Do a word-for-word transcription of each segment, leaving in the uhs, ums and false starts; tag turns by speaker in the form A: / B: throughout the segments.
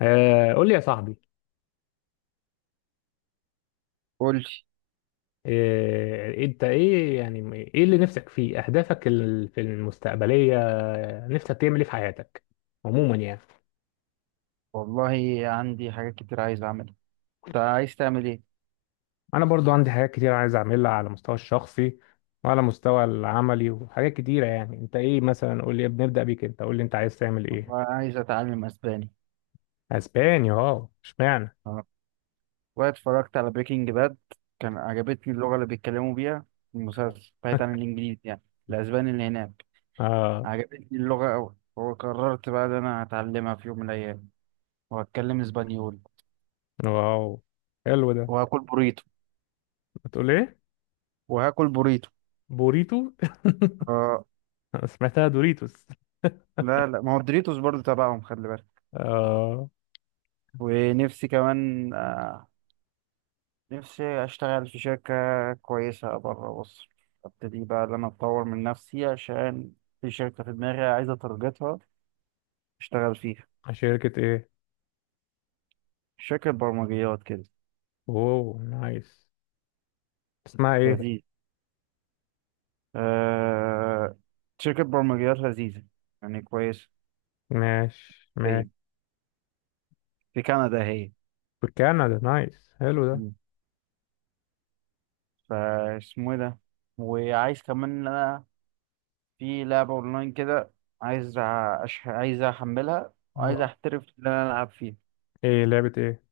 A: آه، قول لي يا صاحبي.
B: قول لي.
A: آه، انت ايه؟ يعني ايه اللي نفسك فيه اهدافك ال- في المستقبليه؟ آه، نفسك تعمل ايه في حياتك عموما يعني؟
B: والله عندي حاجات كتير عايز اعملها. انت عايز تعمل ايه؟
A: انا برضو عندي حاجات كتير عايز اعملها على المستوى الشخصي، وعلى المستوى العملي وحاجات كتيره. يعني انت ايه مثلا؟ قول لي، بنبدا بيك، انت قول لي انت عايز تعمل
B: والله
A: ايه؟
B: عايز اتعلم اسباني.
A: اسبانيا، اه اشمعنى؟
B: اه، واتفرجت على بريكنج باد. كان عجبتني اللغه اللي بيتكلموا بيها في المسلسل، بعيد عن الانجليزي يعني، الاسباني اللي هناك.
A: اه.
B: عجبتني اللغه قوي، وقررت بقى ان انا هتعلمها في يوم من الايام وهتكلم اسبانيول.
A: واو، حلو ده.
B: وهاكل بوريتو.
A: بتقول ايه؟
B: وهاكل بوريتو.
A: بوريتو.
B: اه.
A: سمعتها دوريتوس.
B: لا لا، ما هو الدوريتوس برضه تبعهم، خلي بالك.
A: اه.
B: ونفسي كمان آه، نفسي أشتغل في شركة كويسة بره مصر. أبتدي بقى إن أنا أطور من نفسي، عشان في شركة في دماغي عايزة أترجتها أشتغل فيها.
A: شركه ايه؟
B: شركة برمجيات كده.
A: اوه، نايس. اسمها ايه؟
B: لذيذ. أه... شركة برمجيات لذيذة، يعني كويسة.
A: ماشي ماشي.
B: في في كندا هي.
A: في كندا، نايس، حلو ده.
B: مم. فاسمه إيه ده؟ وعايز كمان إن أنا في لعبة أونلاين كده. عايز أ- أش... عايز أحملها، وعايز
A: اه.
B: أحترف إن أنا ألعب فيها.
A: ايه؟ لعبة ايه؟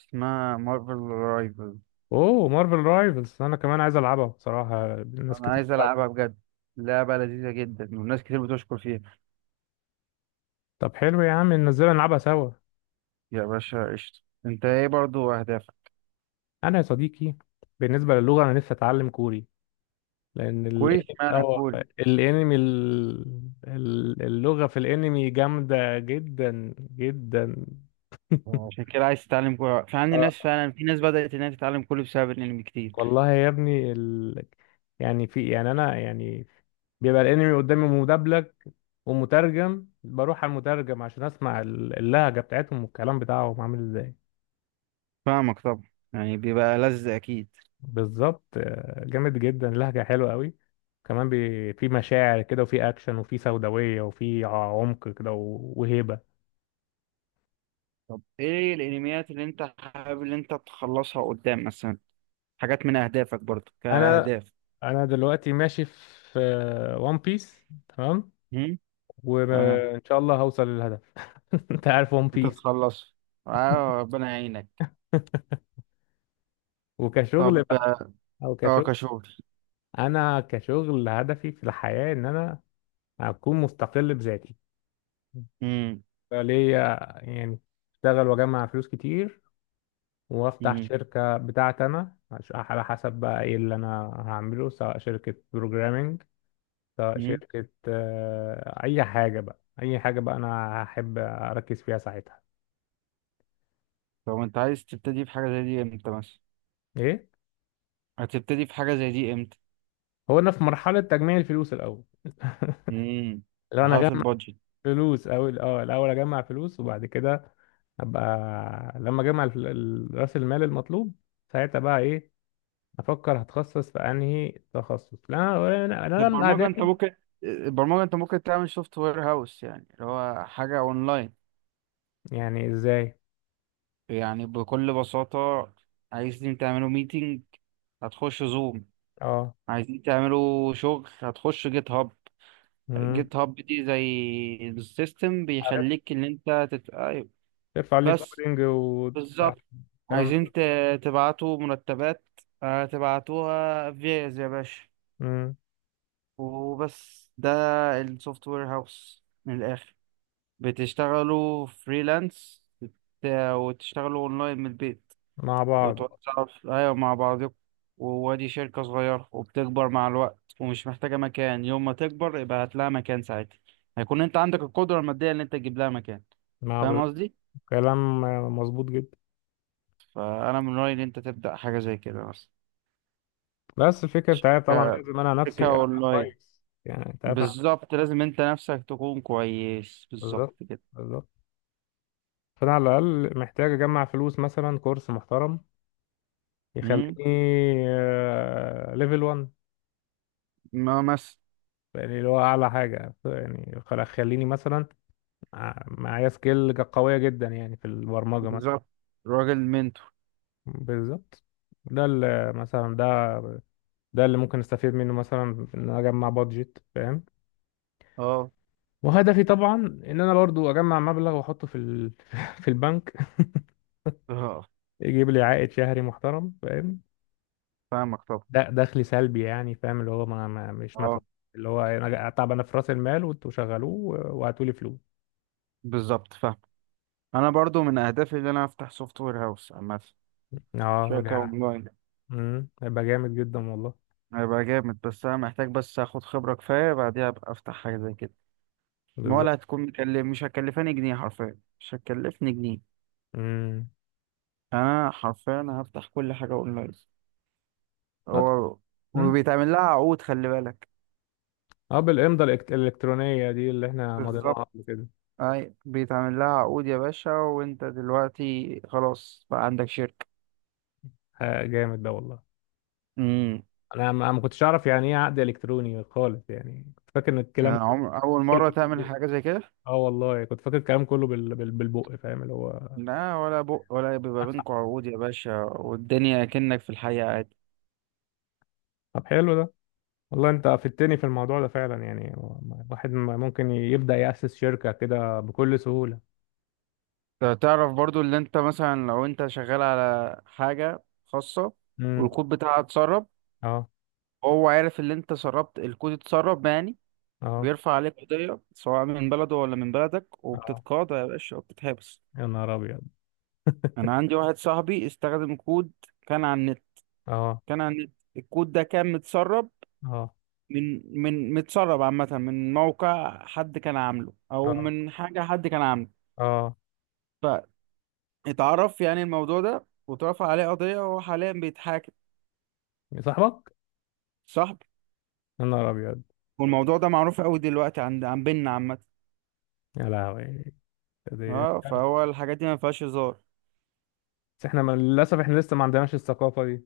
B: اسمها مارفل رايفل.
A: اوه، مارفل رايفلز، انا كمان عايز العبها بصراحة، ناس
B: انا
A: كتير
B: عايز
A: بتلعبها.
B: العبها بجد. لعبه لذيذه جدا، والناس كتير بتشكر فيها.
A: طب حلو يا عم، ننزلها نلعبها سوا.
B: يا باشا قشطه. انت ايه برضو اهدافك؟
A: انا يا صديقي، بالنسبة للغة انا نفسي اتعلم كوري، لان
B: كوري؟
A: الانمي
B: اشمعنى
A: اه
B: كوري؟
A: الانمي ال- ال- اللغة في الانمي جامدة جدا جدا.
B: عشان كده عايز تتعلم كوري؟ في عندي ناس
A: اه،
B: فعلا، في ناس بدأت انها تتعلم كوري بسبب الانمي كتير.
A: والله يا ابني ال... يعني في، يعني انا يعني بيبقى الانمي قدامي مدبلج ومترجم، بروح على المترجم عشان اسمع ال- اللهجه بتاعتهم والكلام بتاعهم عامل ازاي.
B: فاهمك طبعا. يعني بيبقى لذ اكيد.
A: بالظبط، آه، جامد جدا، لهجه حلوه قوي. كمان بي... في مشاعر كده، وفي اكشن، وفي سوداويه، وفي ع- عمق كده و- وهيبه.
B: طب ايه الانميات اللي انت حابب اللي انت تخلصها قدام مثلا؟ حاجات من اهدافك برضو
A: انا
B: كاهداف.
A: انا دلوقتي ماشي في ون بيس، تمام،
B: هم؟ تمام.
A: وان شاء الله هوصل للهدف. انت عارف ون
B: انت
A: بيس.
B: تخلص، اه ربنا يعينك.
A: وكشغل
B: طب.
A: بقى، او
B: اه
A: كشغل،
B: كشغل.
A: انا كشغل هدفي في الحياه ان انا اكون مستقل بذاتي
B: امم.
A: ليا، يعني اشتغل واجمع فلوس كتير وافتح شركة بتاعتي انا. عش- على حسب بقى ايه اللي انا هعمله، سواء شركة بروجرامينج، سواء شركة آه، اي حاجة بقى، اي حاجة بقى انا هحب اركز فيها ساعتها.
B: طب انت عايز تبتدي في حاجة زي دي امتى مثلا؟
A: ايه؟
B: هتبتدي في حاجة زي دي امتى؟
A: هو انا في مرحلة تجميع الفلوس الاول.
B: امم،
A: لو انا
B: مرحلة
A: اجمع
B: البادجت.
A: فلوس، او اه الاول اجمع فلوس وبعد كده ابقى، لما اجمع الف- ال- راس المال المطلوب، ساعتها بقى ايه، افكر هتخصص في انهي تخصص. لا انا، انا أنا من
B: البرمجة انت
A: اهدافي.
B: ممكن البرمجة انت ممكن تعمل سوفت وير هاوس، يعني اللي هو حاجة اونلاين.
A: يعني ازاي؟
B: يعني بكل بساطة، عايزين تعملوا ميتنج، هتخش زوم.
A: اه.
B: عايزين تعملوا شغل، هتخش جيت هاب.
A: امم.
B: جيت هاب دي زي السيستم،
A: عارف،
B: بيخليك ان انت تت... ايوه،
A: ترفع لي
B: بس.
A: الكودينج
B: بالظبط.
A: والكلام،
B: عايزين
A: ده.
B: ت- تبعتوا مرتبات، آه، تبعتوها فيز يا باشا.
A: امم.
B: وبس ده السوفت وير هاوس من الآخر. بتشتغلوا فريلانس، وتشتغلوا اونلاين من البيت.
A: مع بعض.
B: وتوزعوا ف- ايوه، مع بعضكم. وادي شركة صغيرة، وبتكبر مع الوقت، ومش محتاجة مكان. يوم ما تكبر يبقى هات لها مكان ساعتها. هيكون انت عندك القدرة المادية ان انت تجيب لها مكان.
A: مع ب...
B: فاهم قصدي؟
A: كلام مظبوط جدا.
B: فانا من رأيي ان انت تبدأ حاجة زي كده،
A: بس الفكره بتاعتي طبعا
B: مثلا
A: لازم انا
B: شركة
A: نفسي ابقى
B: أونلاين.
A: كويس، يعني انت عارف. أنا-
B: بالظبط، لازم أنت نفسك تكون كويس، بالظبط
A: بالظبط،
B: كده.
A: بالظبط. فانا على الاقل محتاج اجمع فلوس، مثلا كورس محترم
B: مم؟
A: يخليني ليفل واحد،
B: ما مس
A: يعني اللي هو اعلى حاجه، يعني خل- خليني مثلا ع- معايا سكيل ج- قوية جدا يعني في البرمجة مثلا.
B: بالظبط، راجل منتور.
A: بالظبط. ده اللي مثلا، ده ده اللي ممكن استفيد منه مثلا، ان انا اجمع بادجت، فاهم؟
B: أه.
A: وهدفي طبعا ان انا برضو اجمع مبلغ واحطه في ال... في البنك،
B: أه.
A: يجيب لي عائد شهري محترم، فاهم؟
B: فاهمك طبعا.
A: ده دخلي سلبي، يعني فاهم، اللي هو ما... ما مش
B: أه.
A: متوقع، اللي هو انا طب انا في راس المال وانتوا شغلوه وهاتوا لي فلوس.
B: بالظبط فاهم. أنا برضو من أهدافي إن أنا أفتح سوفت وير هاوس عامة،
A: اه.
B: شركة
A: جا-
B: أونلاين.
A: امم، هيبقى جامد جدا والله.
B: هيبقى جامد، بس أنا محتاج بس آخد خبرة كفاية، بعديها أبقى أفتح حاجة زي كده. ما
A: بالظبط.
B: ولا هتكون مكلف، مش هتكلفاني جنيه، حرفيا مش هتكلفني جنيه. أنا حرفيا هفتح كل حاجة أونلاين. هو
A: امم.
B: وبيتعمل لها عقود، خلي بالك.
A: اه، بالإمضة الإلكت- الإلكترونية دي اللي احنا مضيناها
B: بالظبط،
A: قبل كده.
B: اي بيتعمل لها عقود يا باشا، وانت دلوقتي خلاص بقى عندك شركة.
A: ح- جامد ده والله.
B: امم.
A: انا ما أنا ما كنتش اعرف يعني ايه عقد الكتروني خالص، يعني كنت فاكر ان الكلام كله
B: عمر اول
A: كله
B: مرة
A: كده
B: تعمل
A: بالبق.
B: حاجة زي كده؟
A: اه والله، كنت فاكر الكلام كله بال... بال... بالبق، فاهم، اللي هو.
B: لا، ولا بق، ولا بيبقى بينكم عقود يا باشا، والدنيا كأنك في الحقيقة عادي.
A: طب حلو ده والله، انت افدتني في الموضوع ده فعلا. يعني واحد م- ممكن يبدأ يأسس شركة كده بكل سهولة.
B: ت- تعرف برضو، اللي انت مثلا لو انت شغال على حاجة خاصة
A: امم.
B: والكود بتاعها اتسرب.
A: اه.
B: هو عارف اللي انت سربت الكود، اتسرب يعني.
A: اه.
B: بيرفع عليك قضية سواء من بلده ولا من بلدك،
A: اه.
B: وبتتقاضى يا باشا وبتتحبس.
A: يا نهار ابيض.
B: انا عندي واحد صاحبي استخدم كود كان على النت
A: اه.
B: كان على النت الكود ده كان متسرب،
A: اه.
B: من من متسرب عامة، من موقع حد كان عامله او
A: اه.
B: من حاجة حد كان عامله.
A: اه.
B: فاتعرف يعني الموضوع ده، واترفع عليه قضية، وهو حاليا بيتحاكم.
A: يا صاحبك.
B: صاحبي.
A: يا نهار ابيض.
B: والموضوع ده معروف قوي دلوقتي عند عن بيننا عامة.
A: يا لهوي. دي.
B: اه، فهو الحاجات دي ما فيهاش هزار.
A: بس احنا، ما- للاسف احنا لسه ما عندناش الثقافه دي.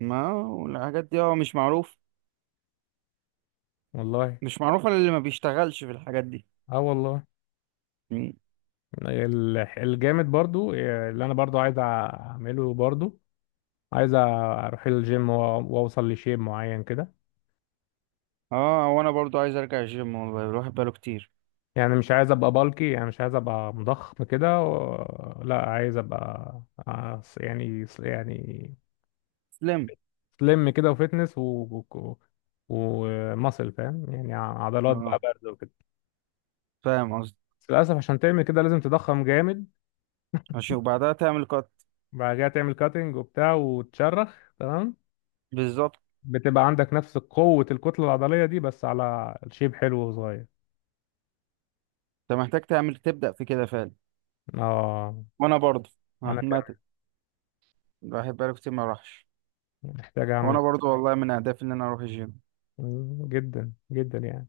B: ما والحاجات دي هو مش معروف،
A: والله.
B: مش معروفة للي ما بيشتغلش في الحاجات دي.
A: اه والله.
B: م.
A: ال- الجامد برضو اللي انا برضو عايز اعمله برضو، عايز اروح الجيم و- واوصل لشيب معين كده،
B: اه، وانا برضو عايز ارجع الجيم، والله الواحد بقاله كتير.
A: يعني مش عايز ابقى بالكي، يعني مش عايز ابقى مضخم كده و... لا، عايز ابقى آه، يعني يعني
B: تسلم.
A: سليم كده وفتنس و... و... وماسل، فاهم؟ يعني عضلات بقى
B: اه،
A: برضه وكده.
B: فاهم قصدي.
A: بس للاسف عشان تعمل كده لازم تضخم جامد،
B: ماشي، وبعدها تعمل كات.
A: بعد كده تعمل كاتنج وبتاع وتشرخ، تمام،
B: بالظبط.
A: بتبقى عندك نفس قوة الكتلة العضلية دي بس على شيب حلو وصغير.
B: انت محتاج تعمل، تبدأ في كده فعلا.
A: اه.
B: وانا برضه
A: انا
B: عامة
A: كمان
B: الواحد بقاله كتير ما راحش.
A: محتاج اعمل.
B: وانا برضه والله من اهدافي ان انا اروح الجيم.
A: مم، جدا جدا يعني.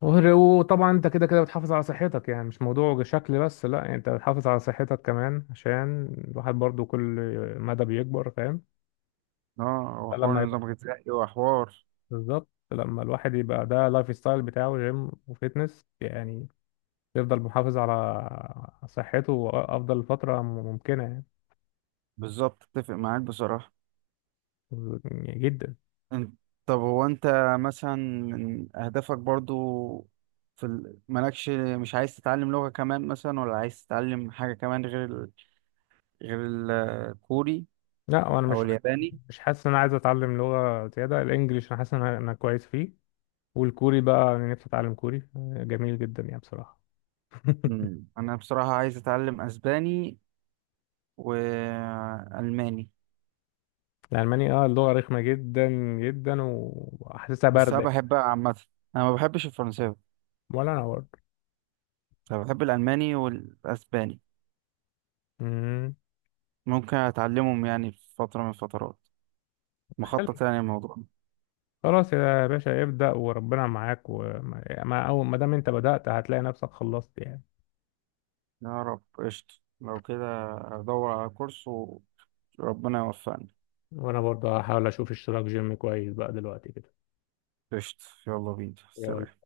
A: وغير- وطبعا انت كده كده بتحافظ على صحتك، يعني مش موضوع شكل بس، لا يعني انت بتحافظ على صحتك كمان عشان الواحد برضو كل مدى بيكبر، فاهم.
B: اه، وحوار
A: فلما يبقى
B: النظام الغذائي وحوار.
A: بالظبط لما الواحد يبقى ده لايف ستايل بتاعه جيم وفيتنس، يعني يفضل محافظ على صحته افضل فتره ممكنه،
B: بالظبط، اتفق معاك بصراحة.
A: يعني جدا.
B: انت، طب هو انت مثلا من اهدافك برضه في ال... مالكش، مش عايز تتعلم لغة كمان مثلا، ولا عايز تتعلم حاجة كمان غير ال... غير الكوري
A: لا، وانا
B: او
A: مش
B: الياباني؟
A: مش حاسس ان انا عايز اتعلم لغه زياده، الانجليش انا حاسس ان انا أنا كويس فيه، والكوري بقى انا نفسي اتعلم كوري، جميل جدا يعني بصراحه.
B: مم. انا بصراحة عايز اتعلم اسباني والألماني.
A: الالماني، اه اللغه رخمه جدا جدا، وحاسسها
B: بس أنا
A: بارده كده.
B: بحب عامة، أنا ما بحبش الفرنساوي.
A: ولا انا برضه.
B: أنا بحب الألماني والأسباني.
A: مم.
B: ممكن أتعلمهم يعني في فترة من الفترات،
A: حلو.
B: مخطط يعني الموضوع.
A: خلاص يا باشا، ابدأ وربنا معاك، وما ما- أول ما دام أنت بدأت هتلاقي نفسك خلصت يعني.
B: يا رب قشطة. لو كده أدور على كورس وربنا يوفقني.
A: وأنا برضه هحاول أشوف اشتراك جيم كويس بقى دلوقتي كده.
B: قشطة، يلا بينا
A: يلا.
B: سلام.